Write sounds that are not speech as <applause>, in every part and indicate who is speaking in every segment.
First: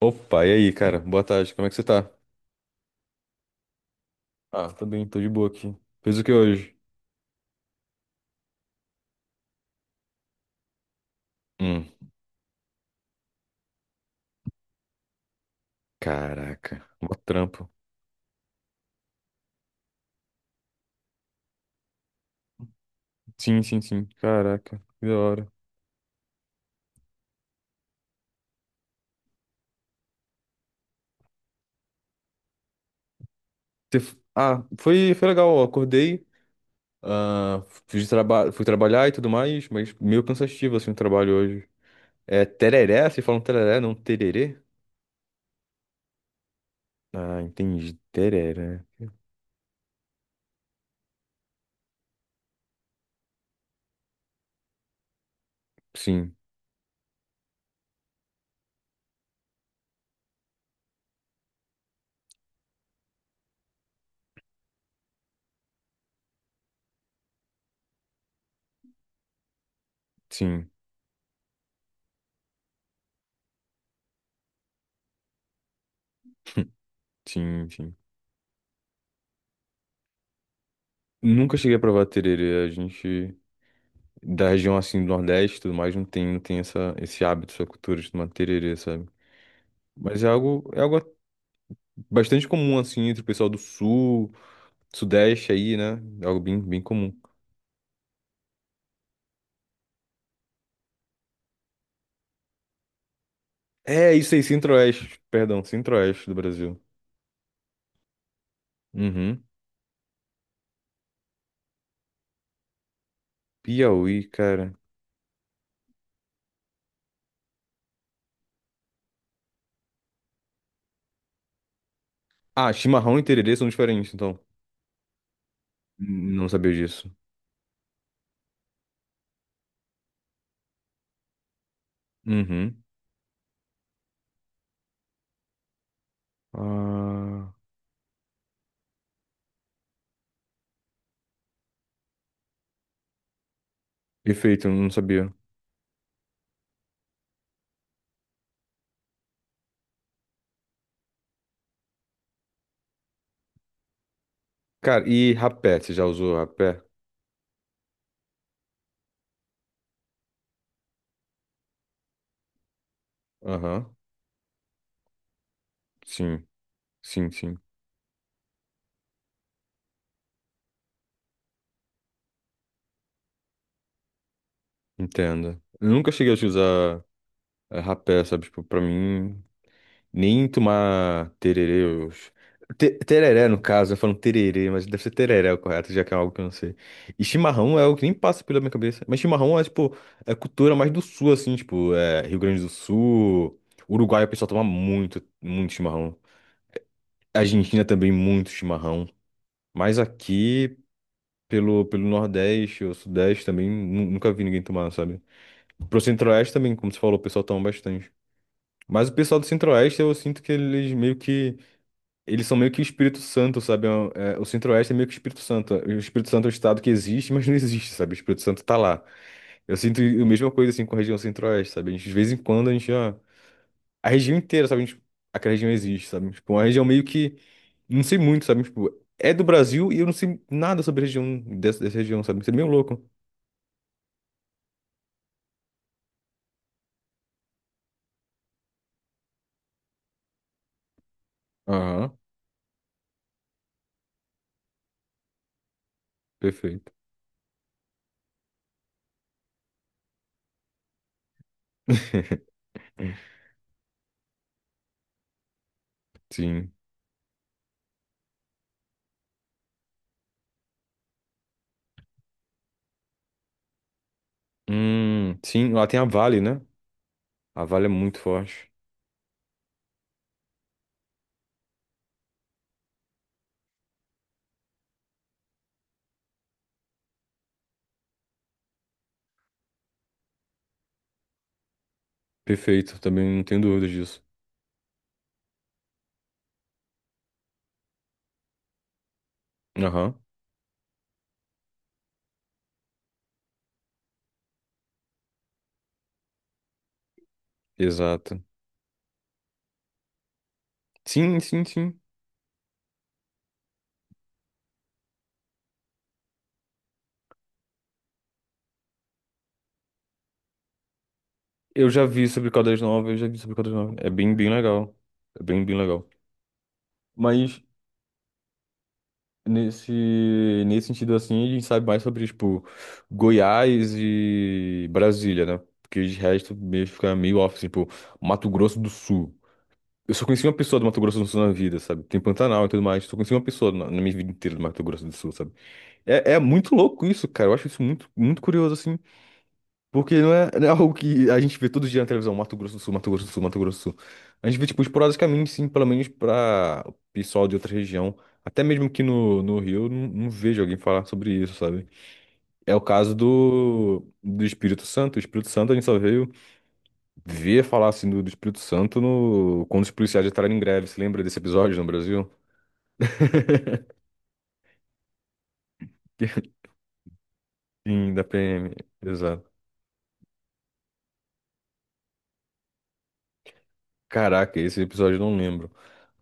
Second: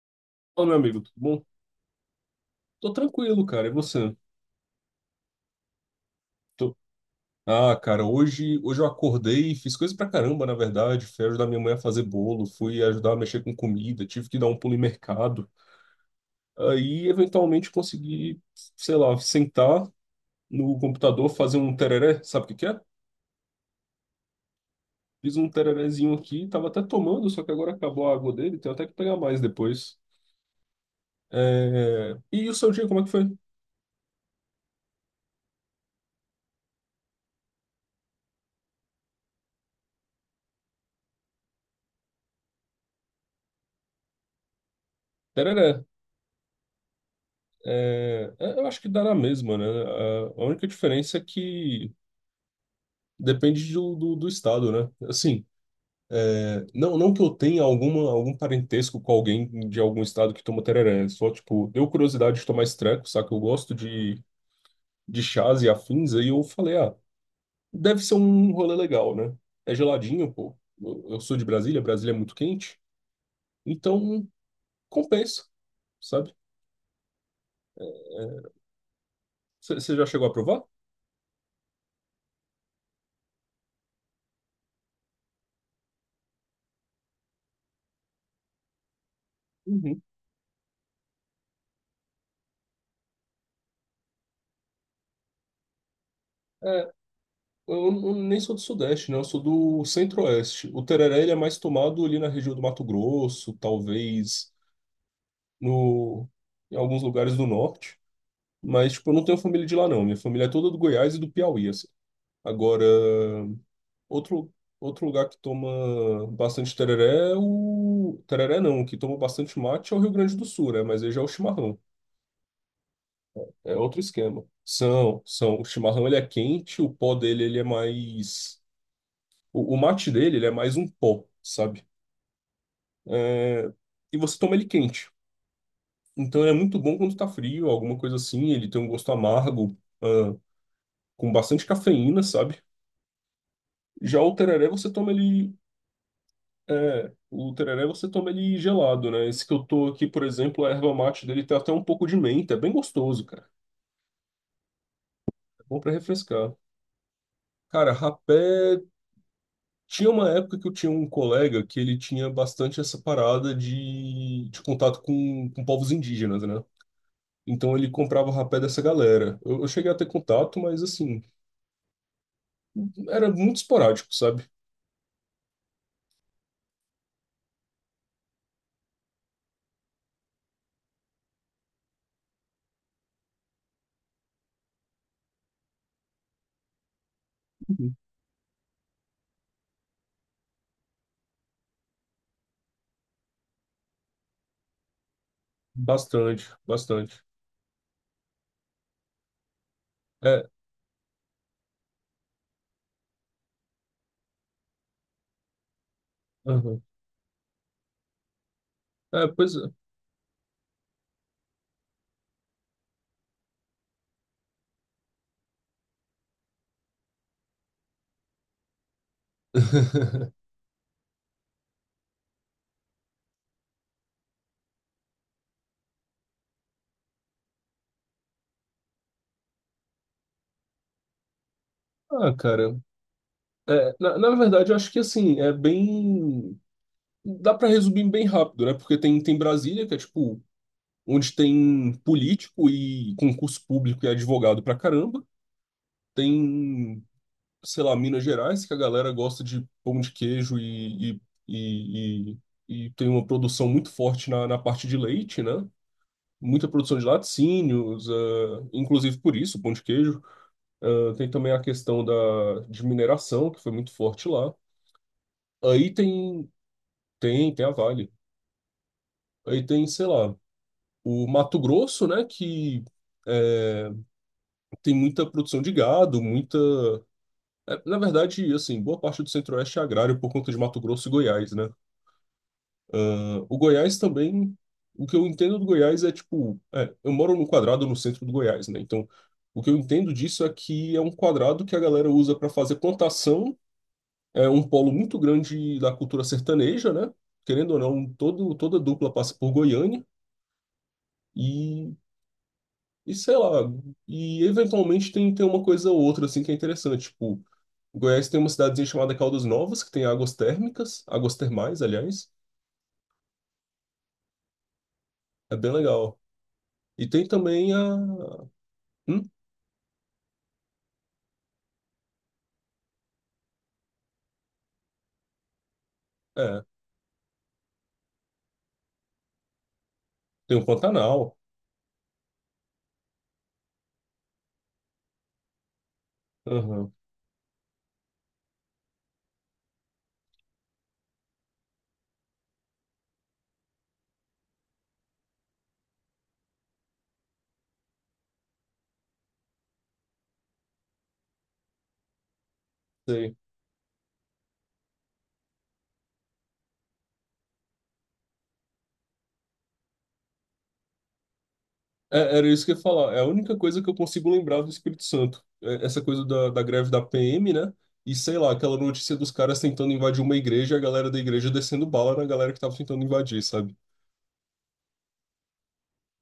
Speaker 1: Opa, e
Speaker 2: Fala,
Speaker 1: aí,
Speaker 2: meu
Speaker 1: cara?
Speaker 2: amigo, tudo
Speaker 1: Boa
Speaker 2: bom?
Speaker 1: tarde, como é que você tá?
Speaker 2: Tô tranquilo, cara. E você?
Speaker 1: Ah, tô bem, tô de boa aqui. Fez o que
Speaker 2: Tô-
Speaker 1: hoje?
Speaker 2: Ah, cara, hoje eu acordei, fiz coisa pra caramba, na verdade. Fui ajudar minha mãe a
Speaker 1: Hum,
Speaker 2: fazer bolo, fui ajudar a mexer com comida, tive que dar um pulo em mercado.
Speaker 1: caraca,
Speaker 2: Aí,
Speaker 1: mó
Speaker 2: eventualmente,
Speaker 1: trampo.
Speaker 2: consegui, sei lá, sentar no computador, fazer um tereré, sabe o que que é?
Speaker 1: Sim, sim, sim, caraca, que da
Speaker 2: Fiz um
Speaker 1: hora.
Speaker 2: tererézinho aqui, tava até tomando, só que agora acabou a água dele, tenho até que pegar mais depois. É, e o seu dia, como é que foi?
Speaker 1: Ah, foi legal, eu acordei, ah, fui, fui trabalhar e tudo mais, mas meio cansativo, assim, o trabalho hoje. É tereré? Vocês falam tereré, não tererê?
Speaker 2: Tereré.
Speaker 1: Ah, entendi,
Speaker 2: É, é, eu acho
Speaker 1: tereré.
Speaker 2: que dá na mesma, né? A única diferença é que depende do estado, né? Assim,
Speaker 1: Sim,
Speaker 2: é, não, não que eu tenha alguma, algum parentesco com alguém de algum estado que toma tereré, é só, tipo, deu curiosidade de tomar esse treco, saca? Eu gosto de chás e afins, aí eu falei, ah, deve ser um rolê legal, né? É geladinho, pô.
Speaker 1: sim,
Speaker 2: Eu sou de Brasília, Brasília é muito quente, então compensa, sabe?
Speaker 1: sim, sim.
Speaker 2: É, você já chegou a provar?
Speaker 1: Nunca cheguei a provar tererê, a gente... da região assim do Nordeste e tudo mais não tem, não tem essa, esse hábito, essa cultura de tomar tererê, sabe?
Speaker 2: Uhum.
Speaker 1: Mas é algo bastante comum assim entre o pessoal do Sul, Sudeste aí, né? É algo bem,
Speaker 2: É,
Speaker 1: bem comum.
Speaker 2: eu, eu nem sou do Sudeste, né? Eu sou do Centro-Oeste. O tereré, ele é mais tomado ali na região do Mato Grosso,
Speaker 1: É isso aí,
Speaker 2: talvez
Speaker 1: Centro-Oeste, perdão, Centro-Oeste
Speaker 2: no,
Speaker 1: do
Speaker 2: em
Speaker 1: Brasil.
Speaker 2: alguns lugares do norte, mas, tipo, eu não tenho
Speaker 1: Uhum.
Speaker 2: família de lá, não. Minha família é toda do Goiás e do Piauí, assim. Agora,
Speaker 1: Piauí,
Speaker 2: outro,
Speaker 1: cara.
Speaker 2: outro lugar que toma bastante tereré é o... Tereré não, que toma bastante mate é o Rio Grande do Sul, né? Mas aí já é o chimarrão.
Speaker 1: Ah, chimarrão e tererê são
Speaker 2: É outro
Speaker 1: diferentes, então.
Speaker 2: esquema. São, são. O chimarrão, ele é
Speaker 1: Não sabia
Speaker 2: quente, o
Speaker 1: disso.
Speaker 2: pó dele, ele é mais... O mate dele, ele é mais um pó, sabe?
Speaker 1: Uhum.
Speaker 2: É, e você toma ele quente. Então, ele é muito bom quando tá
Speaker 1: Ah,
Speaker 2: frio, alguma coisa assim. Ele tem um gosto amargo. ah, com bastante cafeína, sabe? Já o tereré
Speaker 1: perfeito, eu
Speaker 2: você
Speaker 1: não
Speaker 2: toma
Speaker 1: sabia.
Speaker 2: ele. É, o tereré você toma ele gelado, né? Esse que eu tô aqui, por exemplo, a erva mate dele tem até um pouco de menta, é bem gostoso, cara.
Speaker 1: Cara, e
Speaker 2: É
Speaker 1: rapé,
Speaker 2: bom pra
Speaker 1: você já usou
Speaker 2: refrescar.
Speaker 1: rapé?
Speaker 2: Cara, rapé. Tinha uma época que eu tinha um colega que ele tinha bastante essa parada
Speaker 1: Aham.
Speaker 2: de contato com povos indígenas,
Speaker 1: Sim,
Speaker 2: né?
Speaker 1: sim, sim.
Speaker 2: Então ele comprava o rapé dessa galera. Eu cheguei a ter contato, mas assim, era muito esporádico, sabe?
Speaker 1: Entendo. Eu nunca cheguei a usar rapé, sabe? Tipo, pra mim, nem tomar tererê. Tereré, no caso, eu falo tererê, mas deve ser tereré o correto, já que é algo que eu não sei. E chimarrão é o que nem passa pela minha cabeça. Mas chimarrão é, tipo, é cultura mais do sul, assim, tipo, é Rio Grande do Sul, Uruguai, o pessoal toma muito, muito chimarrão.
Speaker 2: Bastante, bastante.
Speaker 1: Argentina também, muito chimarrão. Mas
Speaker 2: É,
Speaker 1: aqui, pelo Nordeste ou Sudeste também, nunca vi ninguém tomar, sabe? Pro Centro-Oeste também,
Speaker 2: aham.
Speaker 1: como você falou, o pessoal toma bastante. Mas o
Speaker 2: É,
Speaker 1: pessoal do
Speaker 2: pois é.
Speaker 1: Centro-Oeste, eu sinto que eles meio que. Eles são meio que o Espírito Santo, sabe? É, o Centro-Oeste é meio que o Espírito Santo. O Espírito Santo é um estado que existe, mas não existe, sabe? O Espírito Santo tá lá. Eu sinto a mesma coisa assim com a região Centro-Oeste, sabe? A gente, de vez em quando a gente já. A região inteira, sabe? A gente... Aquela região existe, sabe? Tipo, uma região meio que. Não sei muito, sabe? Tipo, é do Brasil e eu não sei nada sobre a região dessa, dessa região,
Speaker 2: Ah,
Speaker 1: sabe? Isso é meio
Speaker 2: cara,
Speaker 1: louco.
Speaker 2: é, na, na verdade, eu acho que assim, é bem. Dá pra resumir bem rápido, né? Porque tem, tem Brasília, que é tipo, onde tem
Speaker 1: Aham,
Speaker 2: político e concurso público e advogado pra caramba.
Speaker 1: perfeito.
Speaker 2: Tem, sei lá, Minas Gerais, que a galera gosta de pão de queijo e, e,
Speaker 1: <laughs>
Speaker 2: e tem uma produção muito forte na, na parte de leite, né? Muita
Speaker 1: Sim.
Speaker 2: produção de laticínios, eh, inclusive por isso, pão de queijo. Ah, tem também a questão da, de mineração, que foi muito forte lá.
Speaker 1: Sim, lá
Speaker 2: Aí
Speaker 1: tem a Vale,
Speaker 2: tem,
Speaker 1: né?
Speaker 2: tem, tem
Speaker 1: A
Speaker 2: a
Speaker 1: Vale é
Speaker 2: Vale.
Speaker 1: muito forte.
Speaker 2: Aí tem, sei lá, o Mato Grosso, né, que é, tem muita produção de gado, muita... é, na verdade, assim, boa parte do Centro-Oeste é agrário por conta de Mato Grosso e Goiás, né?
Speaker 1: Perfeito, também não
Speaker 2: Ah, o
Speaker 1: tenho dúvidas
Speaker 2: Goiás
Speaker 1: disso.
Speaker 2: também... O que eu entendo do Goiás é, tipo... é, eu moro num quadrado no centro do Goiás, né? Então, o que eu entendo
Speaker 1: Aham,
Speaker 2: disso é que é um quadrado que a galera usa para fazer plantação. É um polo muito grande da cultura sertaneja, né? Querendo ou não,
Speaker 1: exato.
Speaker 2: todo, toda dupla passa por Goiânia
Speaker 1: Sim, sim,
Speaker 2: e,
Speaker 1: sim.
Speaker 2: e sei lá, e eventualmente tem, tem uma coisa ou outra assim que é interessante. Tipo, Goiás tem uma cidadezinha chamada Caldas Novas, que tem águas térmicas, águas termais,
Speaker 1: Eu já vi
Speaker 2: aliás.
Speaker 1: sobre Caldas Novas, eu já vi sobre Caldas Novas. É bem, bem legal. É
Speaker 2: É
Speaker 1: bem,
Speaker 2: bem
Speaker 1: bem legal.
Speaker 2: legal. E tem
Speaker 1: Mas
Speaker 2: também a. Hum?
Speaker 1: nesse, nesse sentido assim, a gente sabe mais sobre, tipo, Goiás e Brasília, né? Porque de resto
Speaker 2: É,
Speaker 1: mesmo fica meio off, assim, tipo, Mato Grosso do Sul. Eu só conheci uma
Speaker 2: tem o
Speaker 1: pessoa do Mato Grosso do
Speaker 2: Pantanal.
Speaker 1: Sul na vida, sabe? Tem Pantanal e tudo mais. Só conheci uma pessoa na minha vida inteira do Mato Grosso do Sul, sabe? É, é muito
Speaker 2: Aham.
Speaker 1: louco isso, cara. Eu acho isso muito, muito curioso, assim. Porque não é <laughs> algo que a gente vê todo dia na televisão, Mato Grosso do Sul, Mato Grosso do Sul, Mato Grosso do Sul. A gente vê, tipo, esporadicamente, sim, pelo menos pra o pessoal de outra região. Até mesmo aqui no Rio, eu não, não vejo alguém falar sobre isso, sabe? É o caso
Speaker 2: Sei.
Speaker 1: do Espírito Santo. O Espírito Santo a gente só veio ver falar, assim, do Espírito Santo no, quando os policiais entraram em greve. Você lembra desse episódio no Brasil?
Speaker 2: É, era isso que eu ia falar. É a única coisa que eu consigo lembrar do Espírito Santo. É essa coisa da,
Speaker 1: <laughs>
Speaker 2: da greve da PM, né? E
Speaker 1: Sim, da
Speaker 2: sei lá,
Speaker 1: PM,
Speaker 2: aquela notícia dos
Speaker 1: exato.
Speaker 2: caras tentando invadir uma igreja e a galera da igreja descendo bala na galera que tava tentando invadir, sabe?
Speaker 1: Caraca, esse episódio eu não lembro.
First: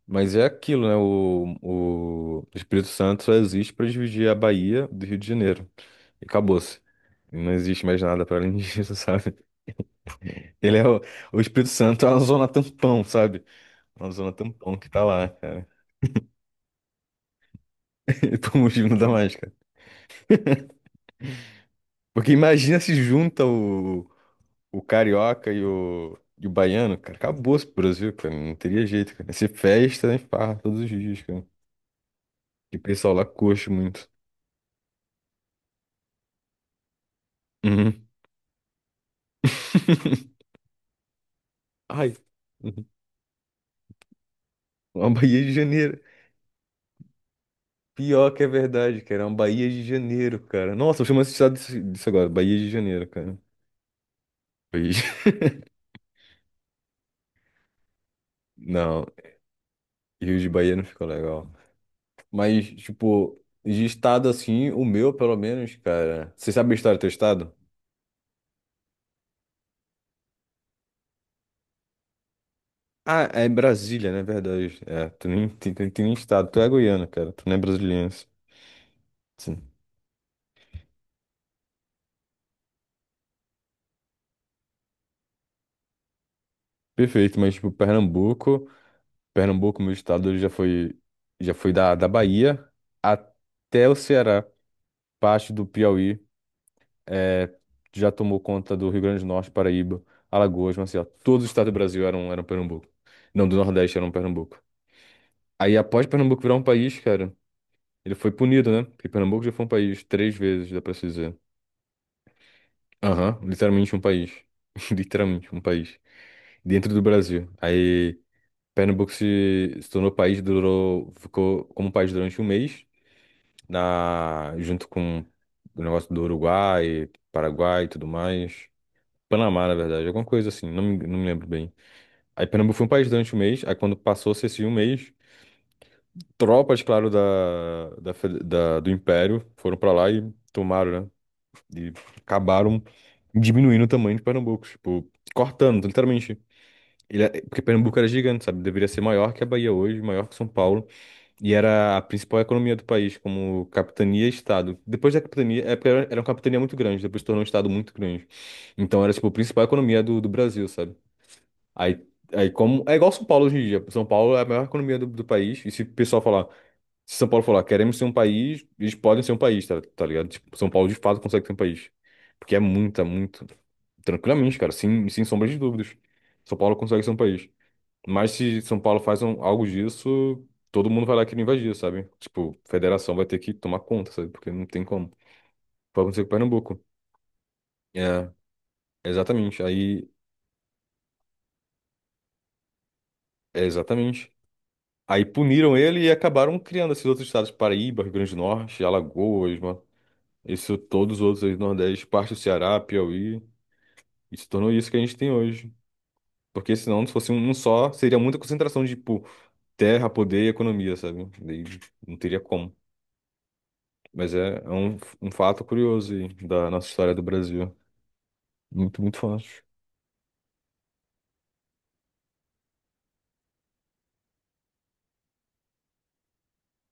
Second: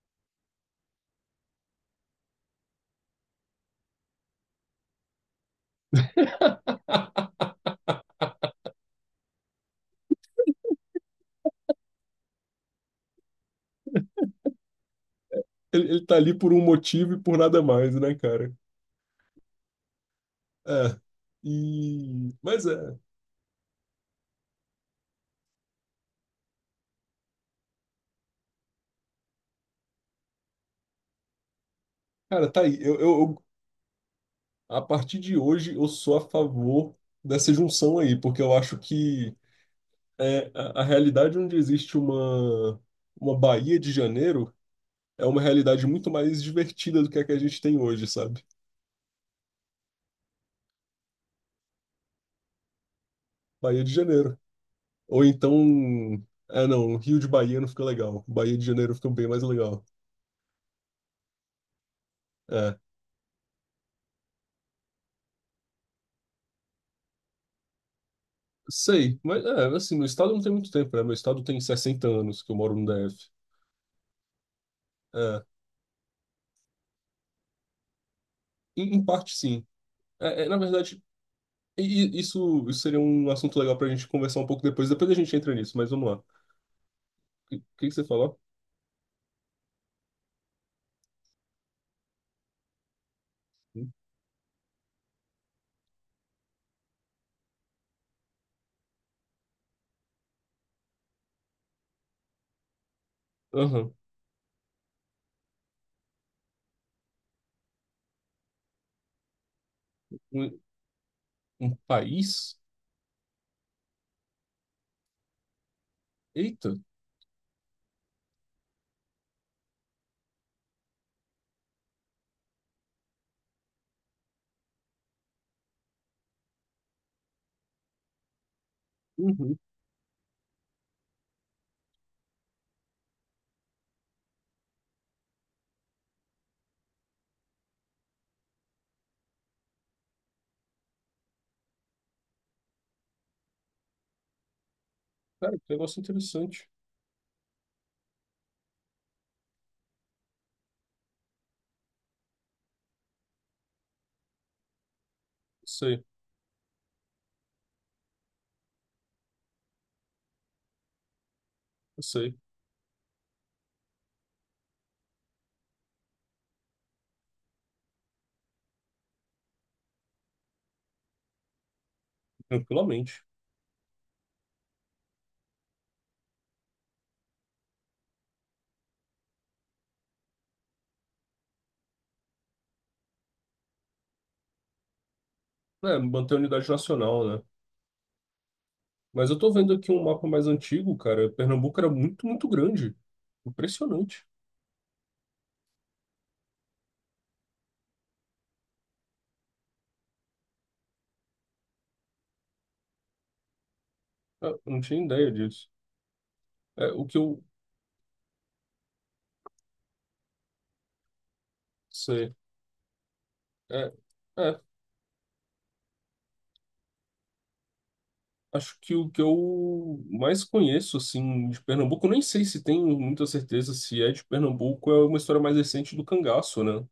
Speaker 1: Mas é aquilo, né? O Espírito Santo só existe para dividir a Bahia do Rio de Janeiro. E acabou-se.
Speaker 2: <laughs>
Speaker 1: Não existe mais nada para além disso, <laughs> sabe? Ele é o, o Espírito Santo é uma zona tampão, sabe? Uma zona tampão que tá lá, cara.
Speaker 2: Ele tá ali por um motivo e por nada mais, né,
Speaker 1: <laughs> E
Speaker 2: cara?
Speaker 1: por motivo não dá mais, cara.
Speaker 2: É.
Speaker 1: Porque
Speaker 2: E... Mas
Speaker 1: imagina se
Speaker 2: é.
Speaker 1: junta o carioca e o baiano, cara. Acabou-se o Brasil, cara. Não teria jeito, cara. Ia ser festa, né? Farra todos os dias, cara.
Speaker 2: Cara, tá
Speaker 1: E
Speaker 2: aí.
Speaker 1: o pessoal lá coxa muito.
Speaker 2: A partir de hoje, eu sou a favor dessa junção
Speaker 1: Uhum.
Speaker 2: aí, porque eu acho que
Speaker 1: <laughs>
Speaker 2: é, a realidade onde existe
Speaker 1: Ai.
Speaker 2: uma Bahia de Janeiro
Speaker 1: Uma
Speaker 2: é uma
Speaker 1: Bahia de
Speaker 2: realidade
Speaker 1: Janeiro.
Speaker 2: muito mais divertida do que a gente tem hoje,
Speaker 1: Pior
Speaker 2: sabe?
Speaker 1: que é verdade, cara. É uma Bahia de Janeiro, cara. Nossa, eu chamo esse estado disso disso agora. Bahia de Janeiro, cara.
Speaker 2: Bahia de Janeiro.
Speaker 1: Bahia
Speaker 2: Ou
Speaker 1: de- <laughs>
Speaker 2: então. Ah, não, Rio de Bahia não fica legal. Bahia de Janeiro
Speaker 1: Não,
Speaker 2: fica bem mais legal.
Speaker 1: Rio de Bahia não ficou legal. Mas,
Speaker 2: É,
Speaker 1: tipo, de estado assim, o meu, pelo menos, cara. Você sabe a história do teu estado?
Speaker 2: sei, mas é, assim, meu estado não tem muito tempo, né? Meu estado tem 60 anos que eu moro no
Speaker 1: Ah,
Speaker 2: DF.
Speaker 1: é Brasília, né? Verdade. É, tu
Speaker 2: É,
Speaker 1: nem tem, tem, tem nem estado. Tu é goiano, cara. Tu não é brasiliense.
Speaker 2: em parte,
Speaker 1: Sim.
Speaker 2: sim. É, é, na verdade, e- e isso seria um assunto legal pra gente conversar um pouco depois. Depois a gente entra nisso, mas vamos lá. O
Speaker 1: Perfeito, mas,
Speaker 2: que,
Speaker 1: tipo,
Speaker 2: que você falou?
Speaker 1: Pernambuco. Pernambuco, meu estado, já foi da Bahia até o Ceará, parte do Piauí. eh, já tomou conta do Rio Grande do Norte, Paraíba, Alagoas, Maceió. Todos os estados do Brasil eram Pernambuco. Não, do
Speaker 2: Aham.
Speaker 1: Nordeste eram Pernambuco. Aí, após Pernambuco virar um país, cara, ele foi punido, né? Porque Pernambuco já foi um país três
Speaker 2: Um,
Speaker 1: vezes, dá pra se dizer.
Speaker 2: um país?
Speaker 1: Aham, literalmente um país. <laughs> Literalmente um país.
Speaker 2: Eita.
Speaker 1: Dentro do Brasil. Aí, Pernambuco se, se tornou país, durou, ficou como país durante 1 mês, na, junto com o negócio do Uruguai, Paraguai e tudo mais.
Speaker 2: Uhum.
Speaker 1: Panamá, na verdade, alguma coisa assim, não me lembro bem. Aí Pernambuco foi um país durante um mês, aí quando passou esse 1 mês, tropas, claro, do Império foram pra lá e tomaram, né? E acabaram diminuindo o tamanho de Pernambuco, tipo,
Speaker 2: Cara, que
Speaker 1: cortando,
Speaker 2: negócio
Speaker 1: literalmente.
Speaker 2: interessante.
Speaker 1: Porque Pernambuco era gigante, sabe? Deveria ser maior que a Bahia hoje, maior que São Paulo, e era a principal economia do país, como capitania e estado. Depois da capitania, é porque
Speaker 2: Sei.
Speaker 1: era uma capitania muito grande, depois se tornou um estado muito grande. Então era, tipo, a principal economia do Brasil, sabe?
Speaker 2: Eu
Speaker 1: Aí,
Speaker 2: sei,
Speaker 1: aí como. É igual São Paulo hoje em dia. São Paulo é a maior economia do país. E se o pessoal falar, se São Paulo falar, queremos ser um país, eles podem ser um país, tá, tá ligado? Tipo, São Paulo de fato consegue ser um país. Porque é muita,
Speaker 2: tranquilamente.
Speaker 1: muito. Tranquilamente, cara, sem, sem sombra de dúvidas. São Paulo consegue ser um país. Mas se São Paulo algo disso, todo mundo vai lá querer invadir, sabe? Tipo, federação vai ter que tomar conta, sabe? Porque não tem como.
Speaker 2: É,
Speaker 1: Foi acontecer com o
Speaker 2: manter a unidade
Speaker 1: Pernambuco.
Speaker 2: nacional, né?
Speaker 1: É,
Speaker 2: Mas eu tô
Speaker 1: exatamente.
Speaker 2: vendo aqui um mapa mais antigo, cara. Pernambuco era muito, muito grande.
Speaker 1: É
Speaker 2: Impressionante.
Speaker 1: exatamente. Aí puniram ele e acabaram criando esses outros estados, Paraíba, Rio Grande do Norte, Alagoas, mano. Isso, todos os outros aí do Nordeste, parte do Ceará, Piauí, e
Speaker 2: É,
Speaker 1: se
Speaker 2: eu
Speaker 1: tornou
Speaker 2: não
Speaker 1: isso que a
Speaker 2: tinha
Speaker 1: gente
Speaker 2: ideia
Speaker 1: tem
Speaker 2: disso.
Speaker 1: hoje. Porque
Speaker 2: É, o
Speaker 1: senão, se
Speaker 2: que
Speaker 1: fosse
Speaker 2: eu
Speaker 1: um só, seria muita concentração de, tipo, terra, poder e economia, sabe? Daí não
Speaker 2: sei.
Speaker 1: teria como.
Speaker 2: É,
Speaker 1: Mas é,
Speaker 2: é,
Speaker 1: é um, um fato curioso aí da nossa história do Brasil.
Speaker 2: acho que
Speaker 1: Muito,
Speaker 2: o
Speaker 1: muito
Speaker 2: que
Speaker 1: forte.
Speaker 2: eu mais conheço, assim, de Pernambuco, eu nem sei se tenho muita certeza se é de Pernambuco, é uma história mais recente do cangaço, né?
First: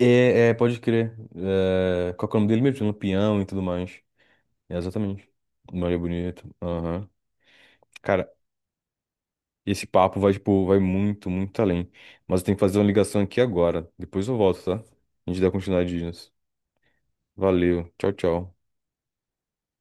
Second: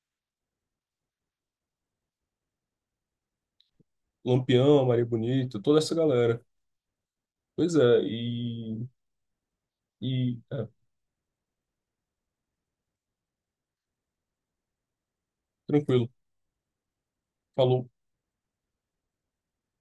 Speaker 1: É, é, pode crer. É, qual que é o nome dele mesmo? Lampião e tudo mais. É,
Speaker 2: Lampião, Maria
Speaker 1: exatamente.
Speaker 2: Bonita, toda essa
Speaker 1: Maria
Speaker 2: galera.
Speaker 1: Bonita. Aham.
Speaker 2: Pois é,
Speaker 1: Cara,
Speaker 2: e.
Speaker 1: e esse papo vai,
Speaker 2: E
Speaker 1: tipo,
Speaker 2: é,
Speaker 1: vai muito, muito além. Mas eu tenho que fazer uma ligação aqui agora. Depois eu volto, tá? A gente dá continuidade
Speaker 2: tranquilo.
Speaker 1: nisso.
Speaker 2: Falou.
Speaker 1: Valeu. Tchau, tchau.